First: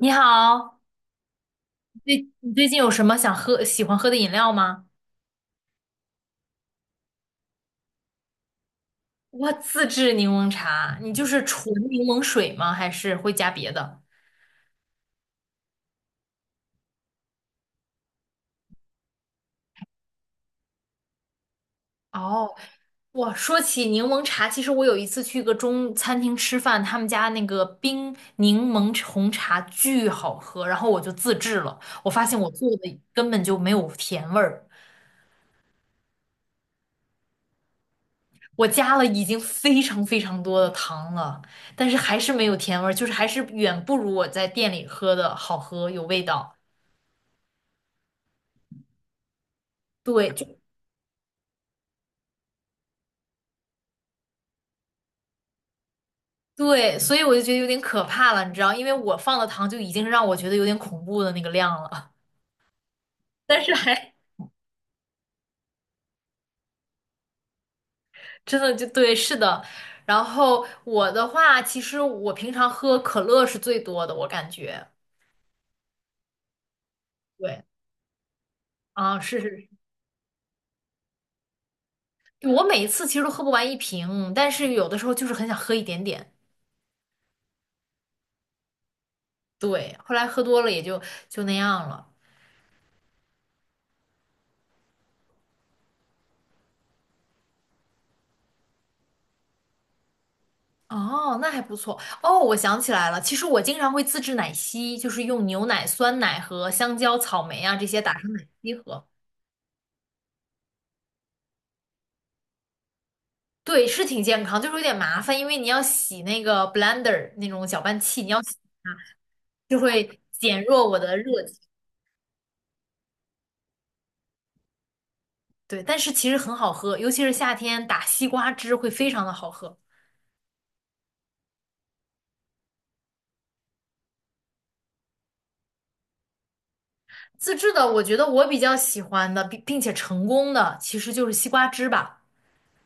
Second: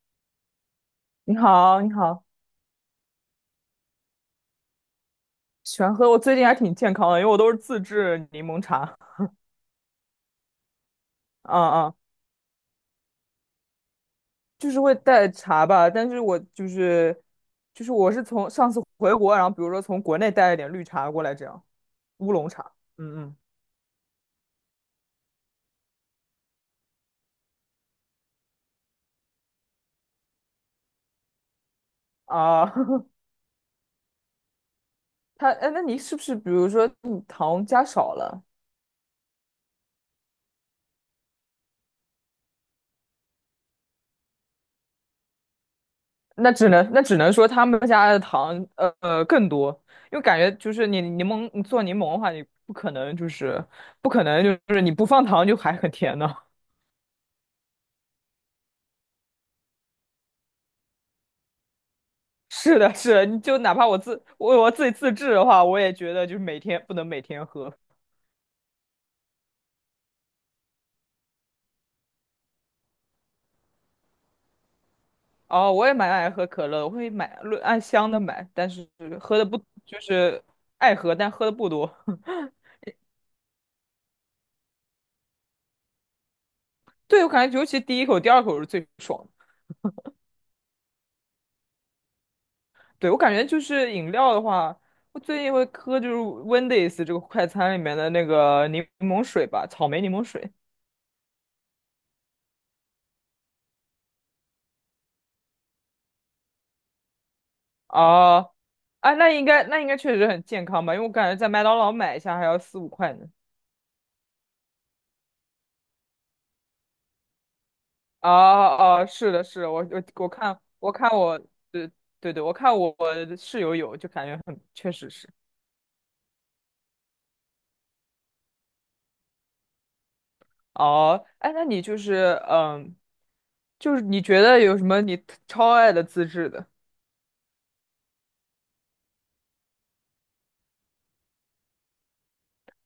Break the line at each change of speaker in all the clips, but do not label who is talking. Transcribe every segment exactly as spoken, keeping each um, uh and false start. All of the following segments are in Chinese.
你好，
你好，你
最
好，
你最近有什么想喝、喜欢喝的饮料吗？
喜欢喝。我最近还挺健康的，因为我都是自制柠檬茶。
我自制柠檬茶，你就是
嗯
纯
嗯，
柠檬水吗？还是会加别的？
就是会带茶吧，但是我就是就是我是从上次回国，然后比如说从国内带了点绿茶过来，这样乌龙
哦，
茶。嗯
我
嗯
说起柠檬茶，其实我有一次去一个中餐厅吃饭，他们家那个冰柠檬红茶巨好喝，然后我就自制了，我发现我做
啊，
的 根本就没有甜味儿，
他哎，那你是不是比如说你糖加少了？
我加了已经非常非常多的糖了，但是还是没有甜味儿，就是还是远不如我在店里喝的好喝，有味
那
道。
只能那只能说他们家的糖呃呃更多，因为
对，
感
就
觉就是你柠檬你做柠檬的话，你不可能就是不可能就是你不放糖就还很甜呢。
对，所以我就觉得有点可怕了，你知道，因为我放的糖就已经让我觉得有点恐怖的那个量了，
是的，是的，你 就
但是
哪怕我
还
自我我自己自制的话，我也觉得就是每天不能每天喝。
真的就对，是的。然后我的话，其实我平常喝可乐是最多的，我感觉。
哦，我也蛮爱喝可乐的我会买论
对，
按箱的买，但是
啊，
喝
是
的不
是，
就是爱喝，但喝的不多。
是 我每一次其实都喝不完一瓶，但是有的时候就是很想喝一点点。
对，我感觉尤其第一口、第二口是最爽的。
对，后来喝多了也就就那样了。
对，我感觉就是饮料的话，我最近会喝就是 Wendy's 这个快餐里面的那个柠檬水吧，草莓柠檬水。
哦，那还不错。哦，我想起来了，其实我经常会自制奶昔，就是用牛奶、酸奶和香蕉、草莓啊这些打成
啊，
奶昔喝。
啊，那应该那应该确实很健康吧，因为我感觉在麦当劳买一下还要四五块呢。
对，是挺健康，就是有点麻烦，因为你要洗那个 blender 那种搅拌器，你
啊
要洗
啊，是的，是的我
就
我
会
我看
减弱
我
我
看
的
我，
热情。
对对对，我看我我室友有，就感觉很，确实是。
对，但是其实很好喝，尤其是夏天打西瓜汁会非常的好喝。
哦，哎，那你就是嗯，就是你觉得有什么你特超爱的自制的？
自制的，我觉得我比较喜欢的，并并且成功的，其实就是西瓜汁吧，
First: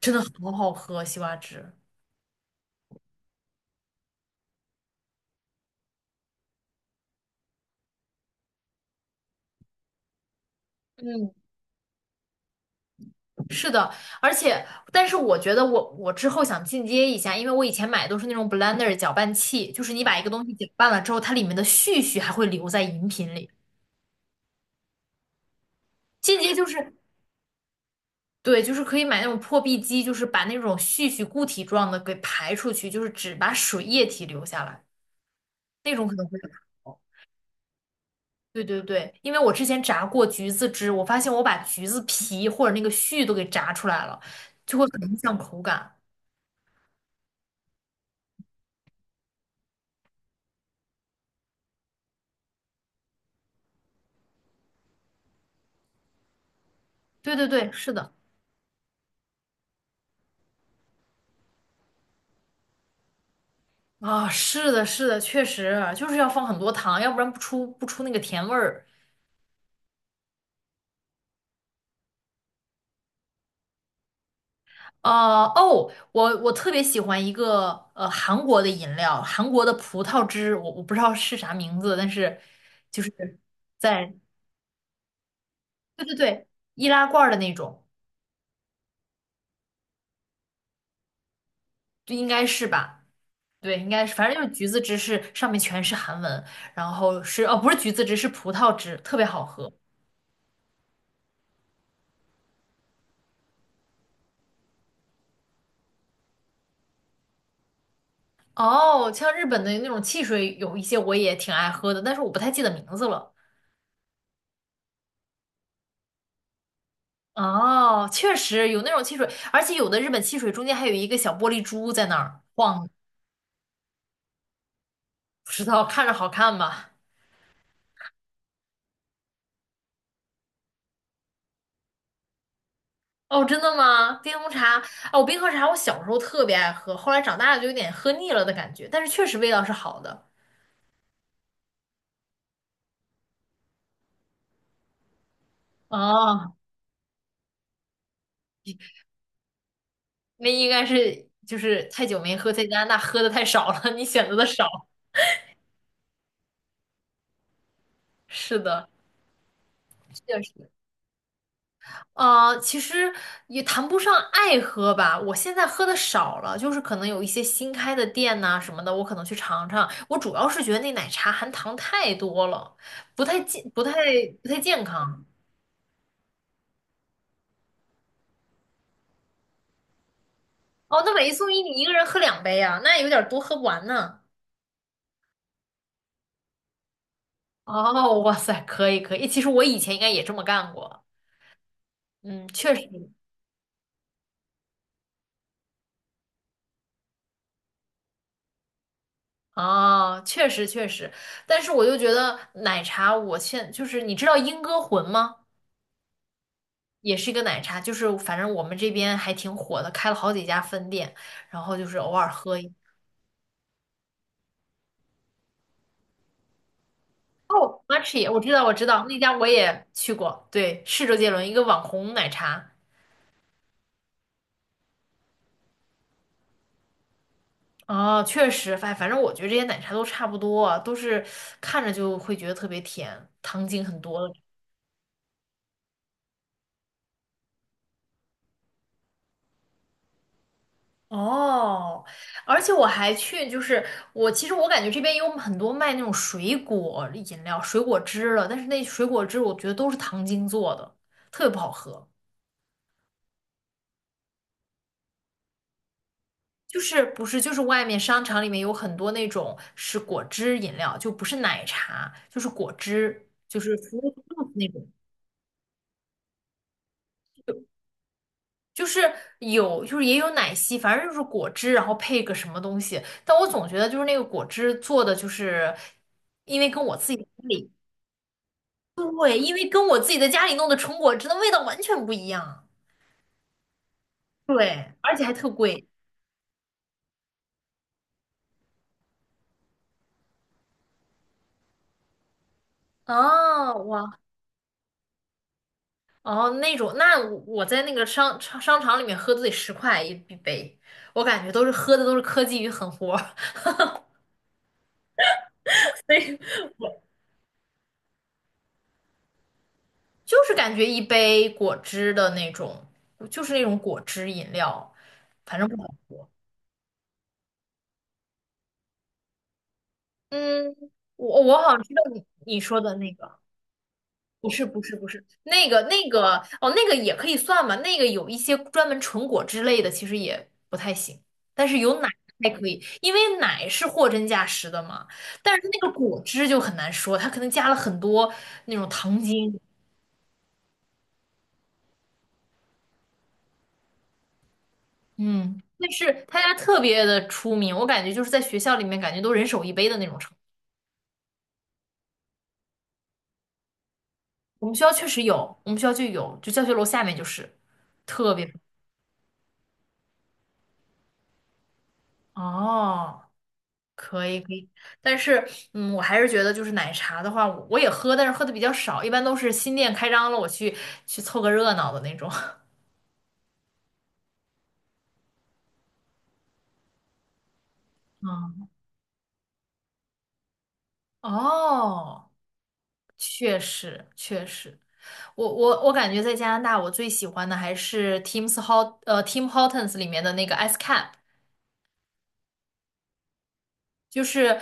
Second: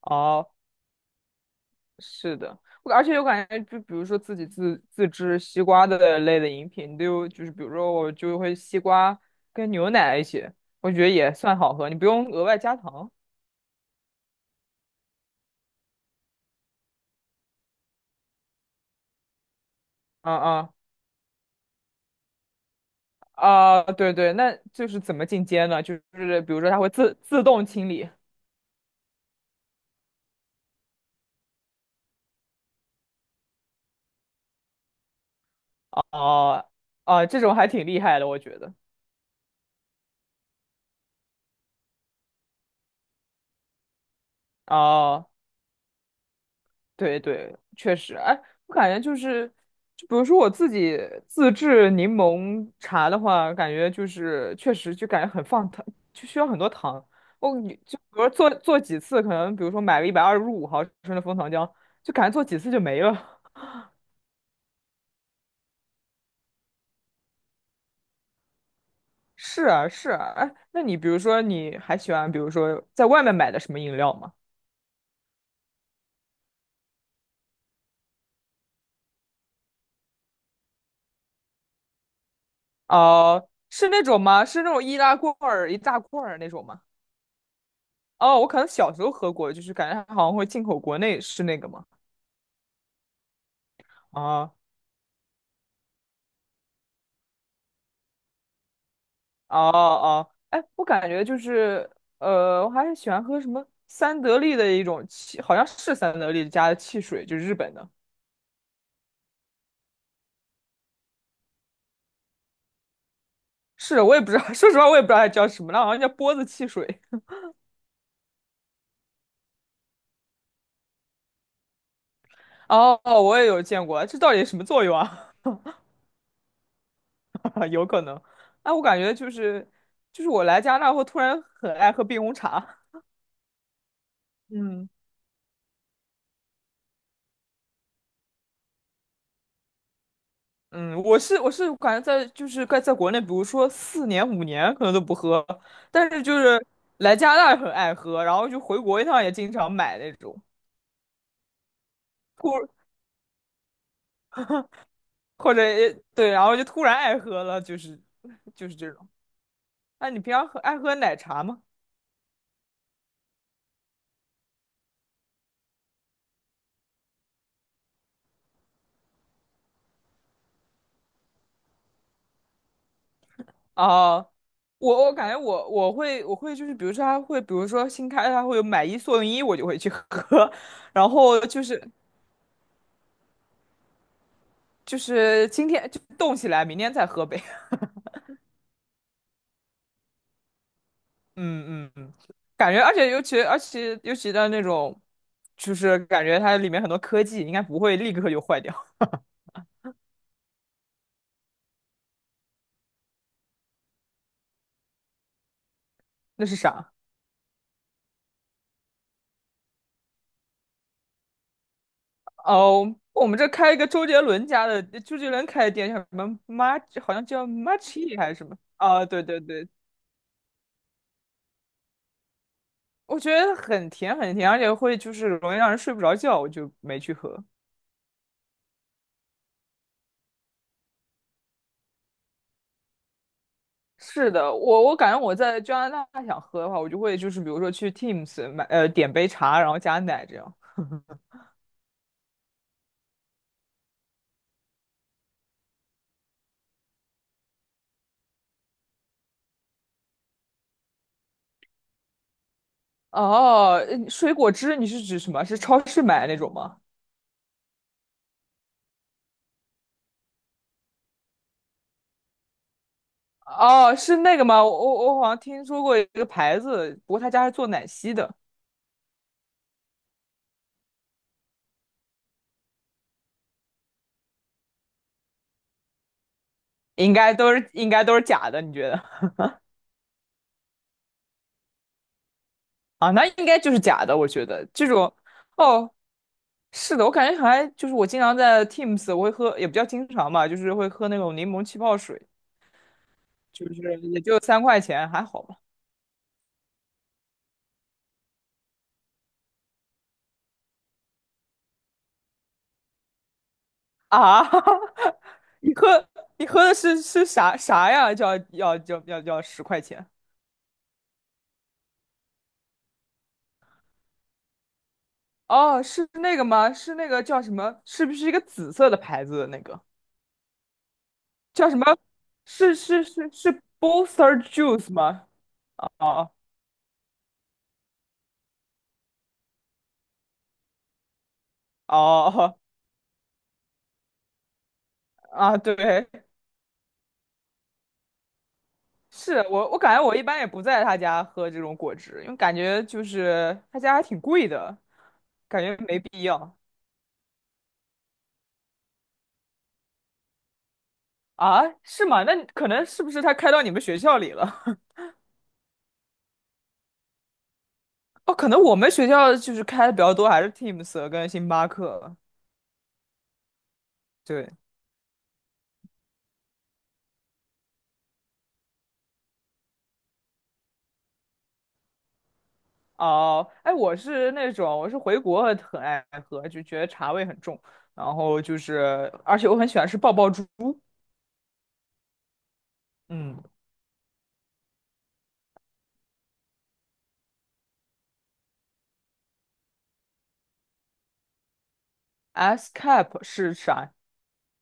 真的
哦，
好好喝，西瓜汁。
是的，我而且我感觉就比如说自己自自制西瓜的类的饮品，就就是比如说我就会西瓜跟牛奶一起，我觉得也
嗯。
算好喝，你不用额外加糖。
是的，而且，但是我觉得我我之后想进阶一下，因为我以前买的都是那种 blender 搅拌器，就是你把一个
嗯
东西搅
嗯
拌了之后，它里面的絮絮还会留在饮品里。
啊，对对，那就是怎么进阶呢？就
进
是
阶
比如
就
说它会
是
自自动清理。
对，就是可以买那种破壁机，就是把那种絮絮固体状的给排出去，就是只把水液体留下来，那种可能会更
啊
好。
啊，这种还挺厉害的，我觉
对
得。
对对，因为我之前炸过橘子汁，我发现我把橘子皮或者那个絮都给炸出来了，就会很影
啊，
响口感。
对对，确实，哎，我感觉就是，就比如说我自己自制柠檬茶的话，感觉就是确实就感觉很放糖，就需要很多糖。
对对
我
对，
你
是
就比
的。
如说做做几次，可能比如说买了一百二十五毫升的枫糖浆，就感觉做几次就没了。
啊，是的，是的，确实啊就是要放很多糖，要不然不出不出那个甜味儿。
是啊，是啊，哎，那你比如说，你还喜欢，比如说在外面买的什么饮料吗？
啊哦，我我特别喜欢一个呃韩国的饮料，韩国的葡萄汁，我我不知道是啥名字，但是就是
哦、是那
在
种吗？是那种易拉罐儿一大
对对
罐儿
对
那种吗？
易拉罐儿的那种，
哦，我可能小时候喝过，就是感觉它好像会进口国内，是那个吗？
就应该是吧？对，应该是，反正就
哦，
是橘子汁是上面全是韩文，然后是哦不是橘子汁是葡萄汁，特别好
哦
喝。
哦，哎，我感觉就是，呃，我还是喜欢喝什么三得利的一种汽，好像是三得利家的汽水，就是日本的。
哦，像日本的那种汽水有一些我也挺爱喝的，但是我不太记得名字了。
是，我也不知道，说实话，我也不知道它叫什么，那好像叫波子汽水。
哦，确实有那种汽水，而且有的日本汽水中间还有一个小玻璃珠在那儿晃，
哦，我也有见过，这到底什么作用啊？
不知道看着好看吧？
啊，有可能。哎，我感觉就是，就是我来加拿大后突然很爱喝冰红茶。
哦，真的吗？冰红茶，
嗯，
哦，我冰红茶我小时候特别爱喝，后来长大了就有点喝腻了的感觉，但是确实味道是好的。
嗯，我是我是感觉在就是在在国内，比如说四年五年可能都不喝，但是就
哦，
是来加拿大很爱喝，然后就回国一趟也经常买那种。
那应该是就是太久没喝，在
突
加拿大喝的太少了，你选择的少。
或者对，然后就突然爱喝了，就是
是
就是
的，
这种。那你平
确
常喝
实。
爱喝奶茶吗？
呃，其实也谈不上爱喝吧，我现在喝的少了，就是可能有一些新开的店呐、什么的，我可能去尝尝。我主要是觉得那奶茶含糖太多了，不太健，不太
啊，
不太健
我我
康。
感觉我我会我会就是比如说他会比如说新开他会有买一送一，我就会去喝，
哦，
然
那买一
后
送一，
就
你
是
一个人喝两杯啊，那有点多，喝不完呢。
就是今天就冻起来，明天再喝呗。
哦，哇塞，可以可以，其实我以前应该也这么干过，
嗯嗯嗯，
嗯，确
感觉
实。
而且尤其而且尤其的那种，就是感觉它里面很多科技应该不会立刻就坏掉。
哦，确实确实，但是我就觉得奶茶，我现就是你知道英歌魂吗？
那是啥？
也是一个奶茶，就是反正我们这边还挺火的，开了好几家分店，然后就是偶尔喝一。
哦，我们这开一个周杰伦家的，周杰伦开的店叫什么 m a 好像叫
哦
Machi 还
，Matcha,
是
我
什
知
么？
道，我知道，
啊，
那
对
家
对
我
对。
也去过，对，是周杰伦一个网红奶茶。
我觉得很甜很甜，而且会就是容易让人睡不着觉，我就没去喝。
哦，确实，反反正我觉得这些奶茶都差不多啊，都是看着就会觉得特别甜，糖精很多
是
的。
的，我我感觉我在加拿大想喝的话，我就会就是比如说去 Teams 买呃点杯茶，然后加奶这样。
哦，而且我还去，就是我其实我感觉这边有很多卖那种水果饮料、水果汁了，但是那水果汁我觉得都是糖精做的，特别不好喝。
哦，呃水果汁你是指什么？是超市买的那种吗？
就是不是就是外面商场里面有很多那种是果汁饮料，就不是奶茶，就是果汁，就是
哦，
服务
是那个
juice
吗？
那
我
种，
我我好像听说过一个牌子，不过他家是做奶昔的，
就是有就是也有奶昔，反正就是果汁，然后配个什么东西。但我总觉得就是那个果汁做的就是，因为跟我
应
自己的
该
家
都是
里，
应该都是假的，你觉得？
对，因为跟我自己在家里弄的纯果汁的味道完全不一样，
啊，那应该就是假的，我觉得这
对，
种。
而且还特贵。
哦，是的，我感觉还就是我经常在 Teams，我会喝，也不叫经常吧，就是会喝那种柠檬气泡水，就
啊！
是
哇，
也就三块钱，还好吧。
哦，那种，那我在那个商商商场里面喝都得十块一一杯，我感觉都是喝的都是科技与狠活儿
啊，你 喝
所以
你喝的
我
是是啥啥呀？叫要要要要十块钱？
就是感觉一杯果汁的那种，就是那种果汁饮料，反正不
哦，
好
是
喝。
那个吗？是那个叫什么？是不是一个紫色的牌子的那个？
嗯，我我
叫
好
什
像
么？
知道你你
是
说的
是
那
是
个。
是 Booster
不是不
Juice
是不是，
吗？
那个那
哦
个哦，那个也可以算吧。那个有一些专门纯果汁类的，其实也不太行，但是
哦
有奶还
哦。
可以，因为奶是货真价实的嘛。但
啊，
是它那个
对，
果汁就很难说，它可能加了很多那种糖
是
精，
我，我感觉我一般也不在他家喝这种果汁，因为感觉就是他家还挺贵的，
嗯，
感觉
但
没必
是他家
要。
特别的出名，我感觉就是在学校里面感觉都人手一杯的那种程度。
啊？是吗？那可能是不是他开到你们学校里了？
我们学校确实有，我们学校就有，就教学楼下面就是 特
哦，可
别
能我们学校就是开的比较多，还是 Teams 跟星巴克。
哦。可以
对，
可以，但是嗯，我还是觉得就是奶茶的话，我也喝，但是喝的比较少，一般都是新店开张了，我去去凑个热闹的那种。
哦，哎，我是那种，我是回国很爱喝，就觉得茶味很重，然后就
嗯，
是，而且我很喜欢吃爆爆珠。
哦，
嗯
确实确实，我我我感觉在加拿大，我最喜欢的还是 Tim's Hot 呃 Tim Hortons 里面的那个 Ice Cap,
，S cap 是啥？
就是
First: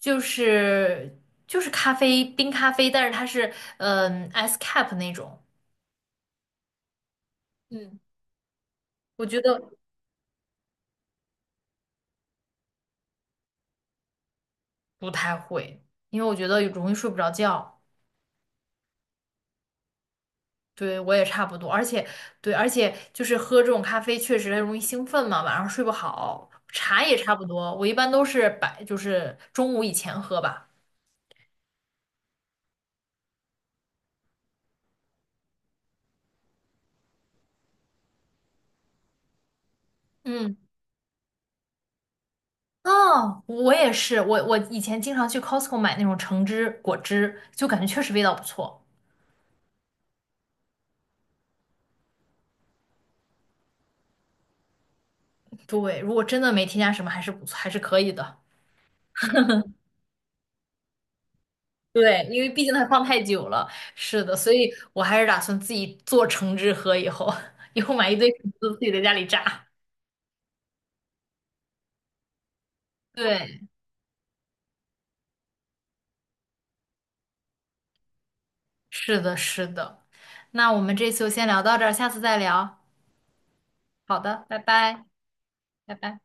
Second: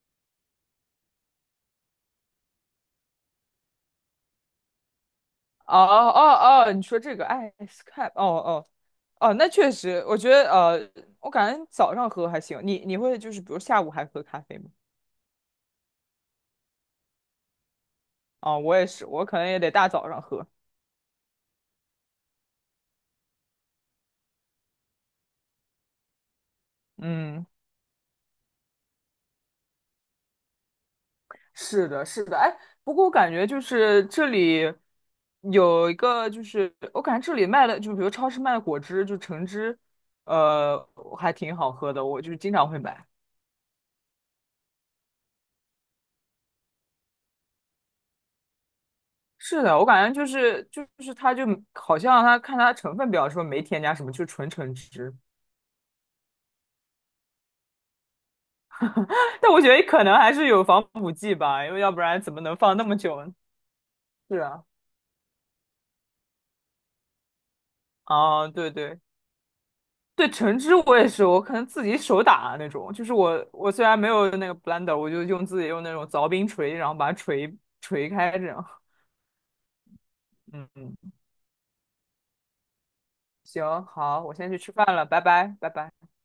就是就是咖啡冰咖啡，但是它是嗯 Ice Cap 那种，
哦哦哦，你说这个 S
嗯，
cap，哦哦。
我
哦，
觉
那确
得
实，我觉得呃，我感觉早上喝还行。你你会就是比如下午还喝咖啡吗？
不太会，因为我觉得容易睡不着觉。
啊、我也是，我可能也得大早上喝。
对，我也差不多，而且对，而且就是喝这种咖啡确实容易兴奋嘛，晚上睡不好。茶也差不
嗯，
多，我一般都是白，就是中午以前喝吧。
是的，是的。哎，不过我感觉就是这里有一个，就是我感觉这里卖的，就比如超市卖的果汁，就橙汁，
嗯，
呃，还挺好喝的，我就是经常会买。
哦，我也是，我我以前经常去 Costco 买那种橙汁、果汁，就感觉确实味道不错。
是的，我感觉就是就是它就好像它看它成分表说没添加什么，就纯橙汁。
对，如果真的没添加什么，还是不错，还是可以的。
但我觉得可能还是有防腐剂吧，因为要不然
对，
怎
因
么
为
能
毕竟
放
它
那么
放太
久呢？
久了，是的，
是
所
啊，
以我还是打算自己做橙汁喝，以后 以后买一堆橙
啊，对
汁自己
对
在家里榨。
对，橙汁我也是，我可能自己手打那种，就是我
对。
我虽然没有那个 blender，我就用自己用那种凿冰锤，然后把它锤锤开这样。
是的，是的。
嗯
那我们
嗯，
这次就先聊到这儿，下次再聊。
行，
好
好，我
的，
先
拜
去吃饭
拜，
了，拜拜，拜拜。
拜拜。